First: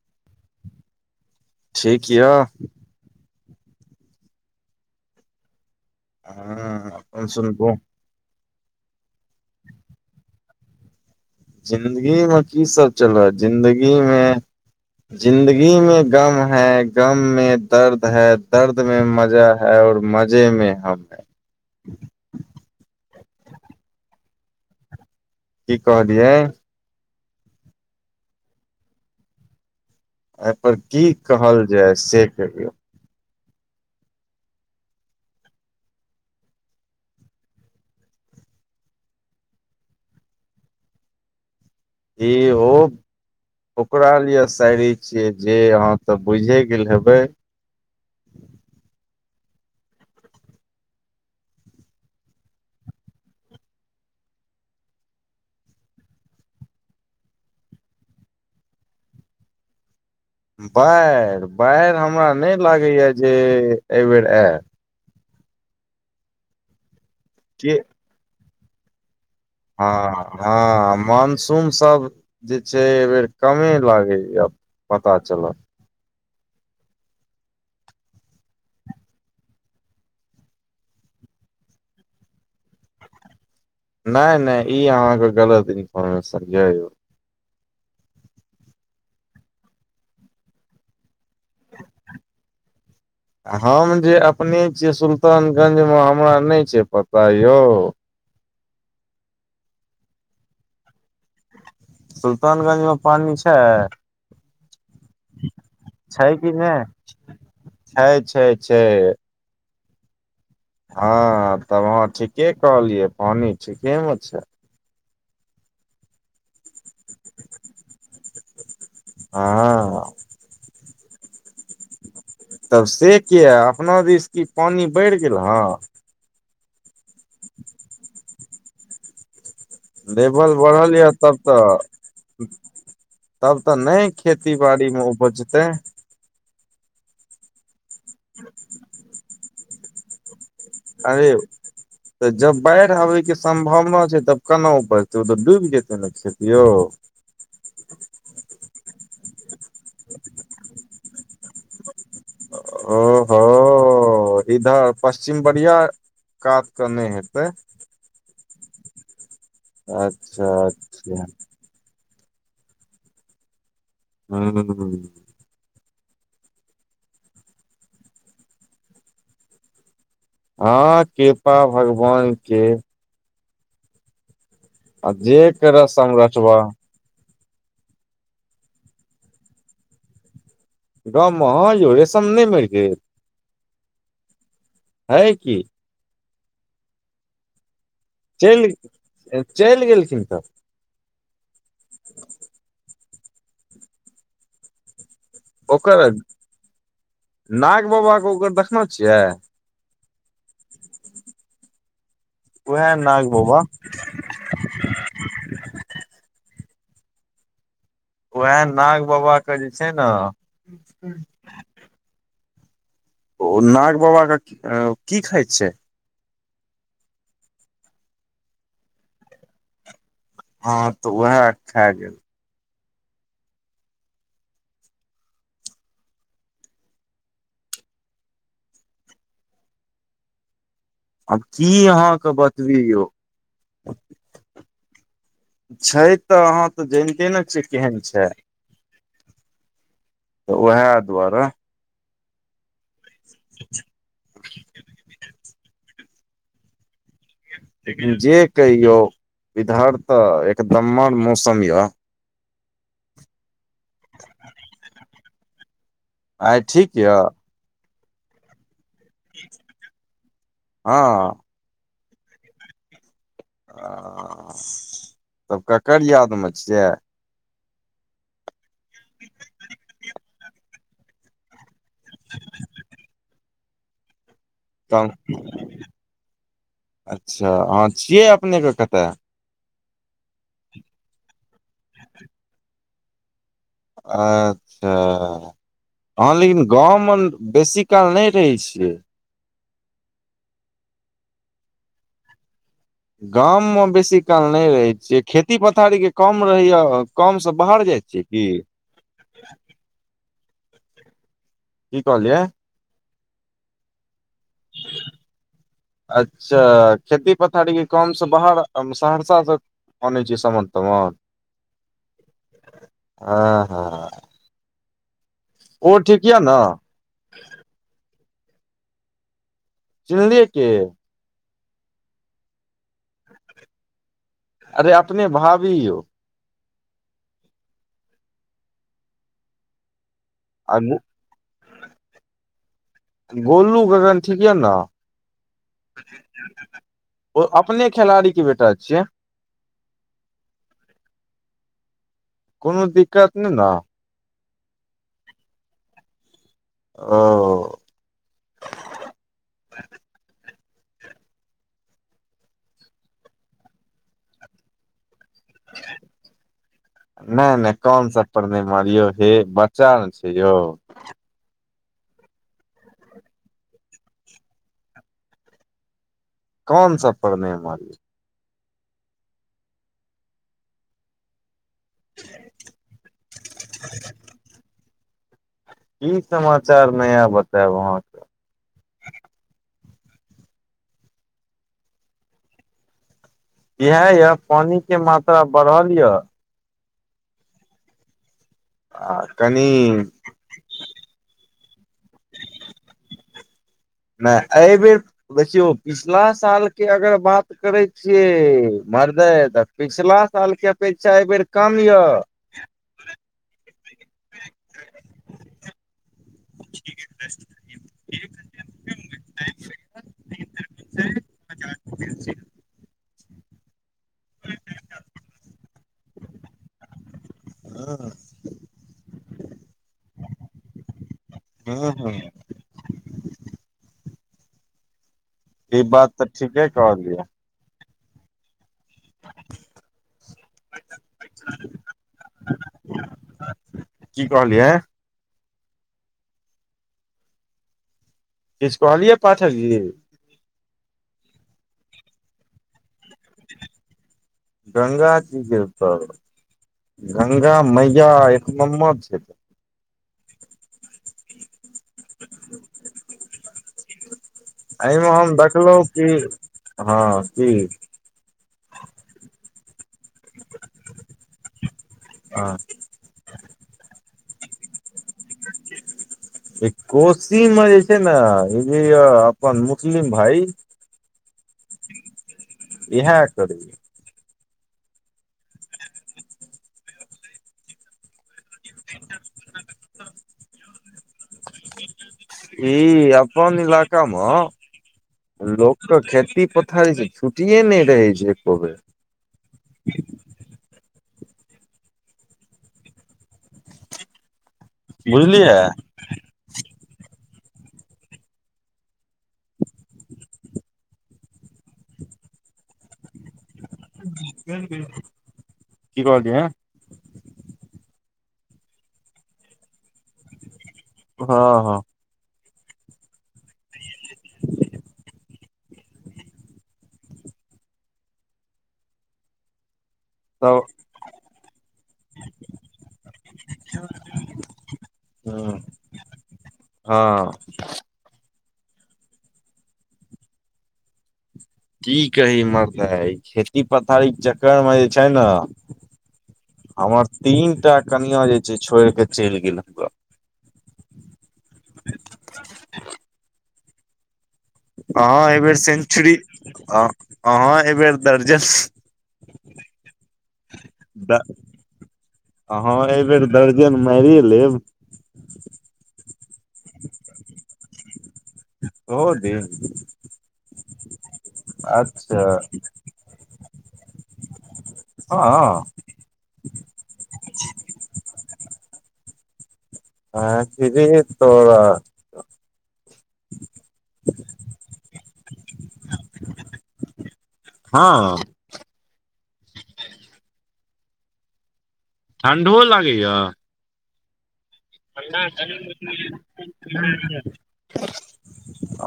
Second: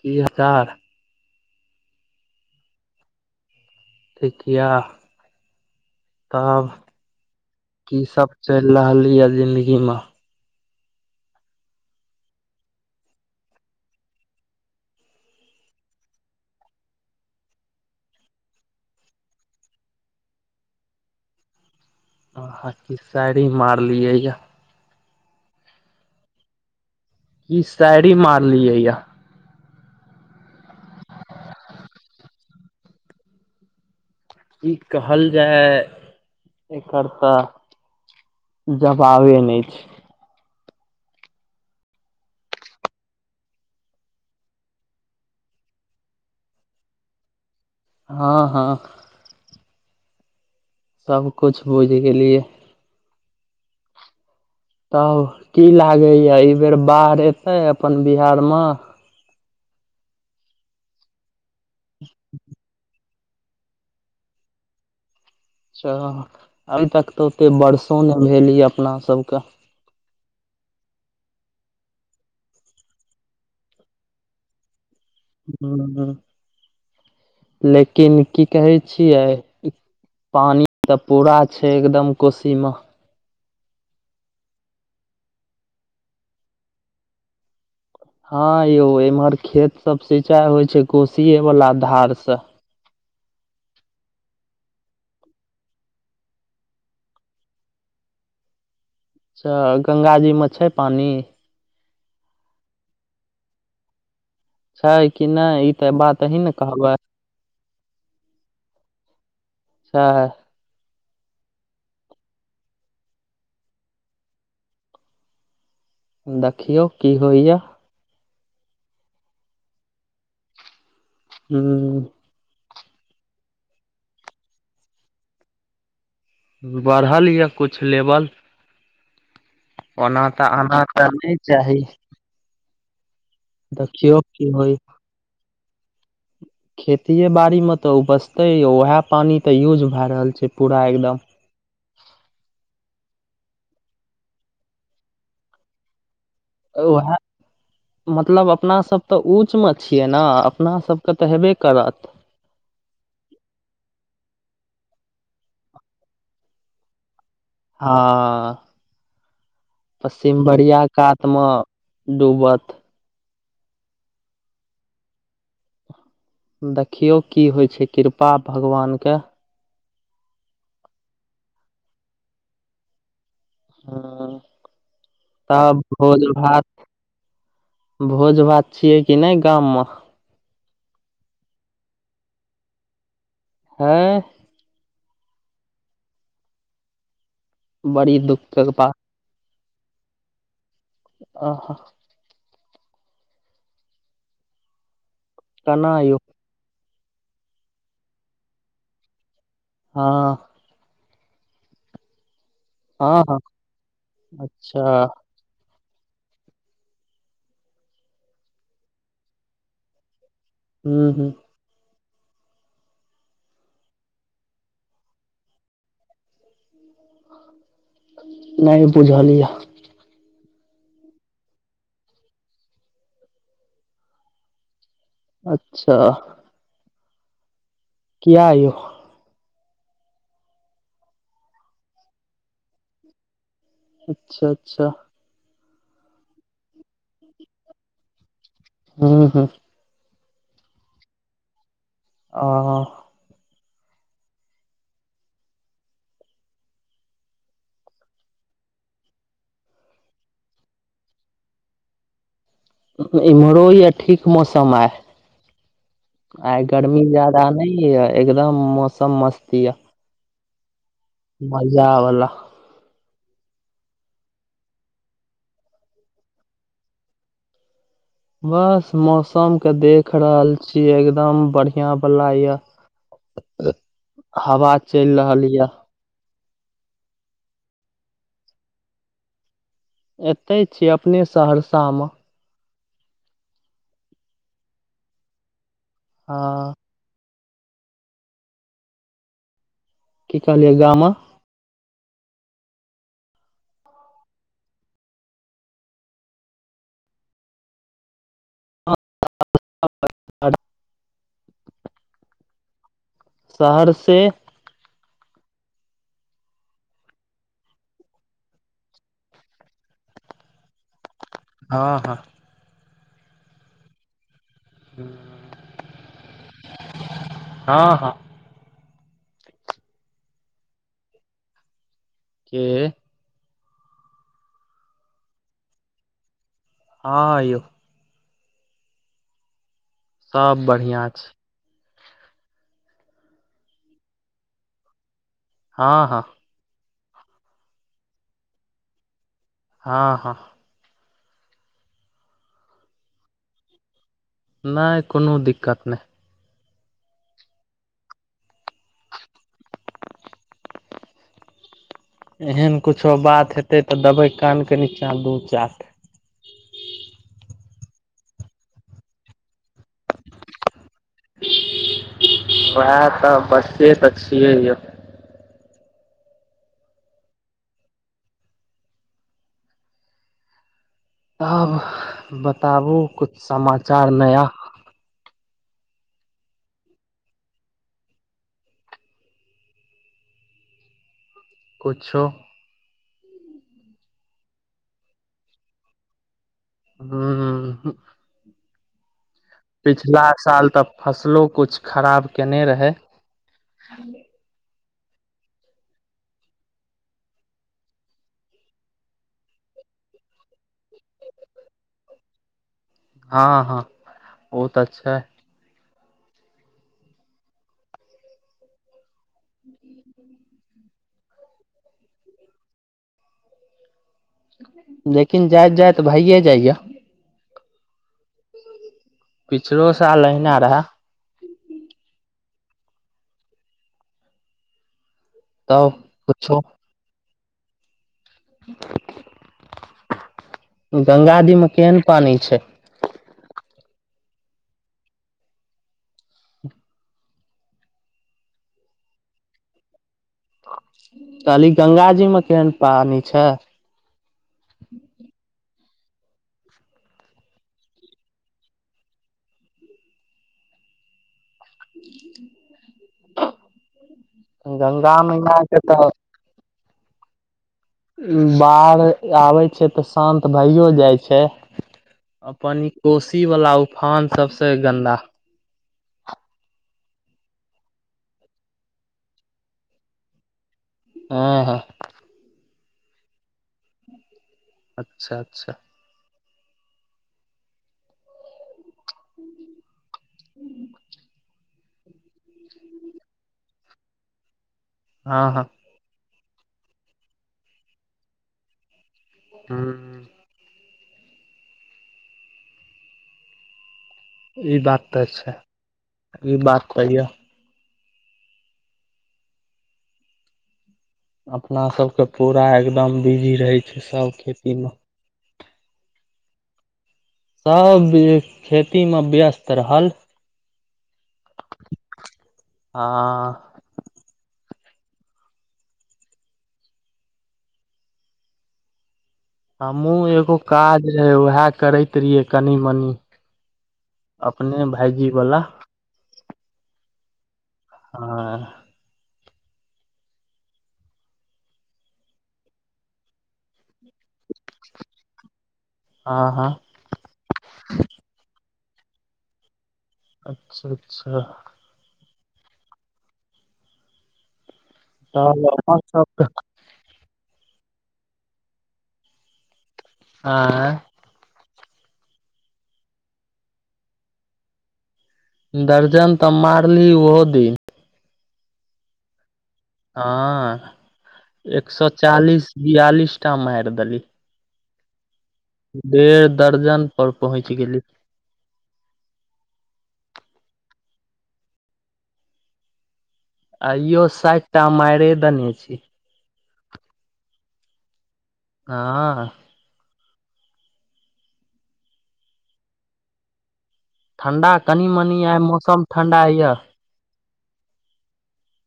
की हजार [unintelligible] ठीक य ठ किया तब हँ अपन सुनबू की सब चल रहल रहललिय जिंन्दगीमे [inaudible] जिदगी में की सब चल ह जिंन्दगी मे जिन्दगी में गम है गम में दर्द है दर्द में मजा है [inaudible] है और मजे में हम [inaudible] आ, हां की शायरी मारलियै या। की कहलियै। की, ई शायरी मारलियै या एहि परर की कहल जाय से कियौ? की कहल जाय एकर तऽ' जबाबे नहि छै। जें, ओ ओकरा लिए सायरी छियै जे अहाँ तऽ' बुझे गेल हेबै? हँ-हँ सबकुछ बुझ गेलियै। तब की लागय यऽ अई बेर बाढ़ एतय अपन बिहार मऽ। बाढ़ि-बाढ़ि हमरा नहि लागैय जे एहिबेर ऐ अच्छा अभी तक तऽ ओते बर्सो नहि भेल य अपना सबकऽ। हँ-हँ मानसून सब जे छै एहि बेर कमे लागय यऽ। पता चल हूं- हूं लेकिन की कहै छियै। पानी तऽ पूरा छै एकदम कोशी मऽ। नहि-नहि ई अहाँके गलत इन्फोर्मेशन य यौ। हँ यौ एम्हर खेत सब सिंचाई होइ छै, कोशीे वाला धार सऽ। [inaudible] हम जे अपने छियै सुल्तानगंज मऽ हमरा नहि छै पता यौ। अच्छा गंगा जीमऽ छै पानि। सुल्तानगंज मे पानि छै। छै कि नहि ई तऽ बात अही ने कहबै। छै-छै-छै चा हैं हँ तब अहाँ ठीके कहलियै पानि ठीकेमे छै। देखियौ की होइय। [inaudible] हँ हूं तब से किया अपना दिस कि पानि बढ़ि गेल हँ। बढ़ल यऽ कुछ लेवल। ओना तऽ लेवल आना बढ़ल तऽ यए नहि तब चाही तऽ तब तऽ नहि देखियौ की खेती बाड़ी मे उपजतै। खेतिए बाड़ीमे तऽ उपजतै यौ उएह पानि तऽ यूज भए रहल छै। पूरा एकदम अरे तऽ जब बाढ़ि आबे के सम्भावना छै, तब केना ऊपजते ओ तऽ डूबि जेतै ने खेत। ओ वह हैं। मतलब अपनासब तऽ ऊँचमे छियै नऽ अपनासबके तऽ हेबे करत। ओ हो ओ इधर पश्चिम बढ़िया कात कऽ नहि हेतै। हँ पश्चिम अच्छा बरियां अच्छा कात मऽ डूबत। हूं। देखियौ की होइ छै कृपा भगवानके। हँ कृपा भगवान के। हूं आ जे तब कर भोज समरठबा भात भोज भात छियै कि नहि गाममऽ। गाँममऽ हँ यौ रेशम नहि मरि गेल। अँय है की। बड़ी दुःख के बात चलि चैल गेलखिन त। आह। [inaudible] केना ओकर यौ नाग बाबाके ओकर देखने छियै। हँ। उएह हँ नाग हँ बाबा। अच्छा! उएह नाग बाबाके जे छै ने। हू -हू। ओ नाग बाबाके की खाइत छै? ह। नहि बुझल यऽ। हँ तऽ उएह खा गेल। अच्छा। किए यौ। आब की अहाँके बताबी यौ। अच्छा- अच्छा। छै तऽ, अहाँ तऽ जानिते ने छियै केहन छै। हू- हू। तऽ उएह दुआरे। आहा। [unintelligible] लेकिन जे कहियो, इधर तऽ एकनंबर मौसम ये। इम्हरो या ठीक मौसम आइ। आइ आय ठीक गर्मी यऽ ज्यादा नै य, एकदम मौसम मस्त य। हँ। मजा बला। तब ककर यादमे छियै? बस मौसम के देख रहल छी, एकदम बढ़िया बढ़िया बला य हवा। त चल रहल ये अच्छा! अहां छियै अपनेके कतऽ? एतय छीय अपने सहरसा मे। अच्छा! अहाँ लेकिन आ गाँवमे बेसी काल नहि रहै छियै? की कहलियै गाममे? गाम मे बेसी काल नहि रहैत छीये, खेती पथारी के कम रहैया, काम से बाहर जाइत छियै कि? [unintelligible] की कहलिय? सहरसे। ह [inaudible] अच्छा! खेती -पथारीे कामसँ बाहर सहरसाँ अनै छियै, समान-तमान? हँ हँ। हँ ह ओ ठीक यऽ न- - हँ हँ चिललिय के- - के- - अरे अपने भाभी यो- - हँ यौ- - सब आ बढ़िआँ छैइ। गोलू, गगन ठीक या न- हाँ हाँ - ओ अपने खेलाड़ी के बेटा छियै, हँ हँ- - कोनो दिक्कत नेइ न- - नइ कोनो दिक्कत नहि- - अ- - अ एहन कुछो बात हेतै तऽ देबै कानके नीचाँ दू चा- - नयि नयि कान सब पर नहि मारौ यो बच्चा ने छै यौ। वैहे तऽ बच्चे छियै यौ। कान सब पर नयि मारियो - - अहा बताबु कुछ समाचार नया- - कि समाचार नया बतायब अहाँ। कुछो- - इहा य पानी के मात्रा बढ़ल य- - हुं हुं उहु- - आ कनी- - पिछला साल तऽ फसलो कुछ खराब केने रहे। नहि एहि बेर- - बेसयो पिछिला सालके अगर बात करै छियै मरदय त- - पिछला साल के अपेक्षा एहि बेर कम यऽ हँ ह ओ त छैय। ह लेकिन जात जाय भइए जाइया। हँ पिछलो साल अहिना रहै। उ हु - - ई तब बात तऽ पुछो ठिके कहलिए या। ह [unintelligible] गंगा दी में केहन पानि छैय। कि कहलियै। किछ कहलियै पाठक जी। कहलि गंगााजी में केहन पानि छैई। गंगााजी के तर गंगा मैया एक नंबर छैई। [inaudible] एहिमे गंगा हम मैया के देखलहुँ तऽ की हँ की। बाढ़ आबै छै तऽ शान्त भइयो जाइ छै हँ अपन कोशी वाला उफान सबस गन्दा। ई कोशी मे जे छै ने ई य अपन मुस्लिम भाय। ह ह। इएह करुं। अच्छा अच्छा। ह [inaudible] ई अपन इलाकामे हँ हँ लोक खेती पथारी से छुटिये नहि रहै छै एको बेर। हँ। ई बात तऽ छै बुझलियै ई बात त ये। अपनासभके पूरा एकदम बिजी रहै छै सभ खेतीमे। की कहलिये। सब खेतीमे व्यस्त रहल। हँ हँ। ह। [inaudible] हमहूँ एगो तब काज रहै उएह करैत रहियै कनि मनि। अपने ह भइजीवला। हँ। आ। की कही मर्दे खेती पथारी के चक्करमे जे छै ने। आ हँ। हमर तीन टा कनिया जे छै छोड़ के चलि गेल हमरा। अच्छा अच्छा। अहाँ अय बेर सेंचरी तब ह हाँ एहि बेेर दर्जन आँ आहाँ एहिबेर दर्जन मारिय लेब। दर्जन तऽ मारली ओहो दिन। ओहो दिन। हँ एक सए अच्छा चालीस बियालिस टा मारि देली। हँ। डेढ़ दर्जन पर पहुँचि गेली। आहिरे तोराकेँ। [unintelligible] आइयो साठि टा मारे देने छी। हँ। हँ। ठंडो लागैया। ठंडा कनी मनी आइ मौसम ठंडा या। ह। [unintelligible]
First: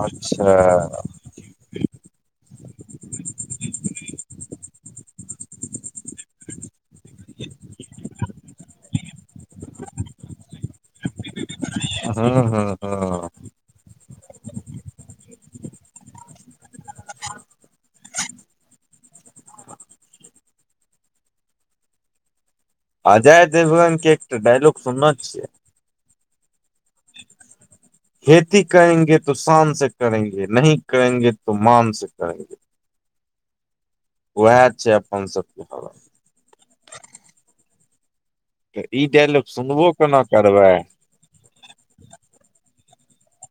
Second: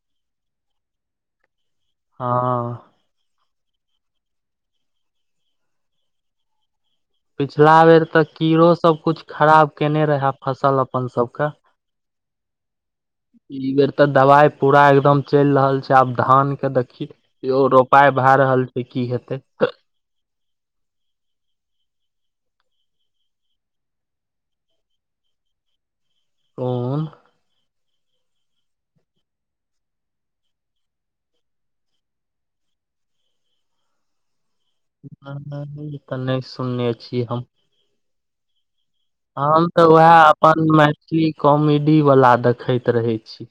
अच्छा। हँ। [inaudible] पिछला बेर तऽ कीड़ो सब कुछ खराब केने रहा फसल अपन सबके। हँ हँ हँ, ई बेर तऽ दबाइ पूरा एकदम चैल रहल छै आब धान के देखी इहो रोपाइ भए रहल छै की हेतै। अजय देवगन के एकटा डायलॉग सुनने छियै? कोन? खेती करेंगे तो शान से करेंगे नहीं करेंगे तो मान से करेंगे। वेएह छै अपन सब के हाल। त न‌इ सुनने छी हम। ई [unintelligible] हम तऽ वेएह कोना अपन करबै मैथिली कॉमेडी बला देखैत रहै छी।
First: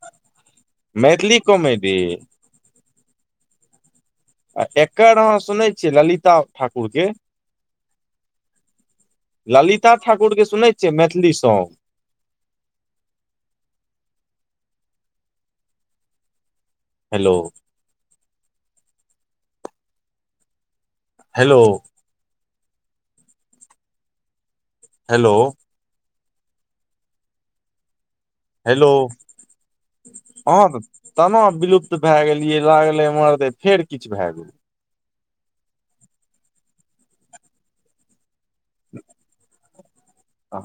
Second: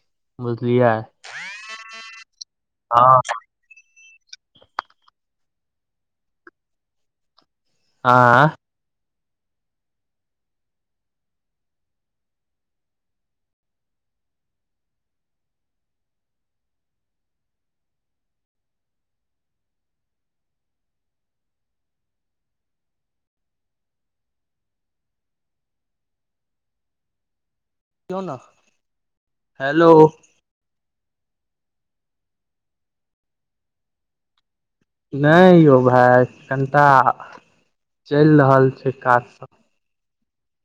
बुझलियै मैथिली कॉमेडी [unintelligible] हँ। आ एकर अहाँ सुनै छियै ललिता ठाकुर के? आँ ललिता ठाकुर के सुनै छियै Maithili song. Hello hello, hello, कहियौ न। हेलो, हेलो अहा तऽ तना विलुप्त भए गेलियै लागलै हमरा जे फेर किछ भए गेलै। न‌इ यौ भाय कनिटा चैल रहल छै काज स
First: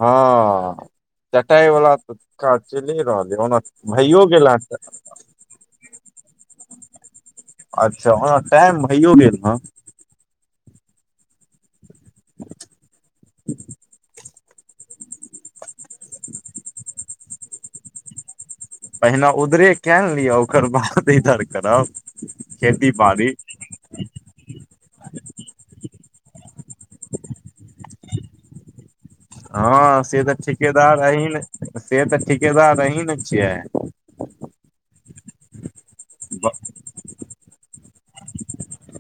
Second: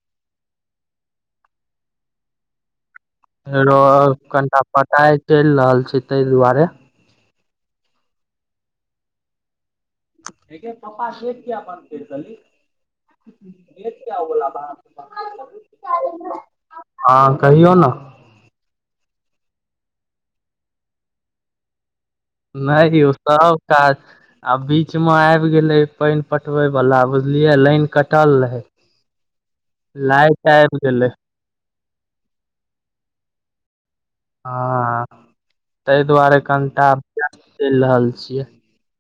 हँ कटाइ बला त काज चैले रहल। एगो और कनिटा पटाइ चैल रहल छै तै दुआरे। अच्छा ओना टाइम भैयो गेल हं। ब [inaudible] [inaudible] हँ कहियौ ने। पहिने उधरे केए न लियऽ ओकर बाद इधर करब। खेती न‌इ यौ बाड़ी सब काज आ बीच में आइब गेलै पाइन पटबै वाला बुझलिये लाइन कटल रहै। हँ से तऽ ठिकेदार गेलै अहीं ने से तऽ ठिकेदार अहीं ने छियै। हँ तै दुआरे कनिटा अभ्यास चैल रहल छियै।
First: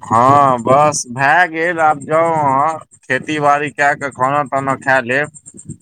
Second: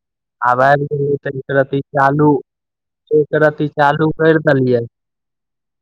हँ आब आबि बस गेलै तऽ भए एक गेल रती आब जाउ चालू अहाँ एक खेती रती बाड़ी कए चालू कऽ कैर खाना ताना देलियै खेए लेब।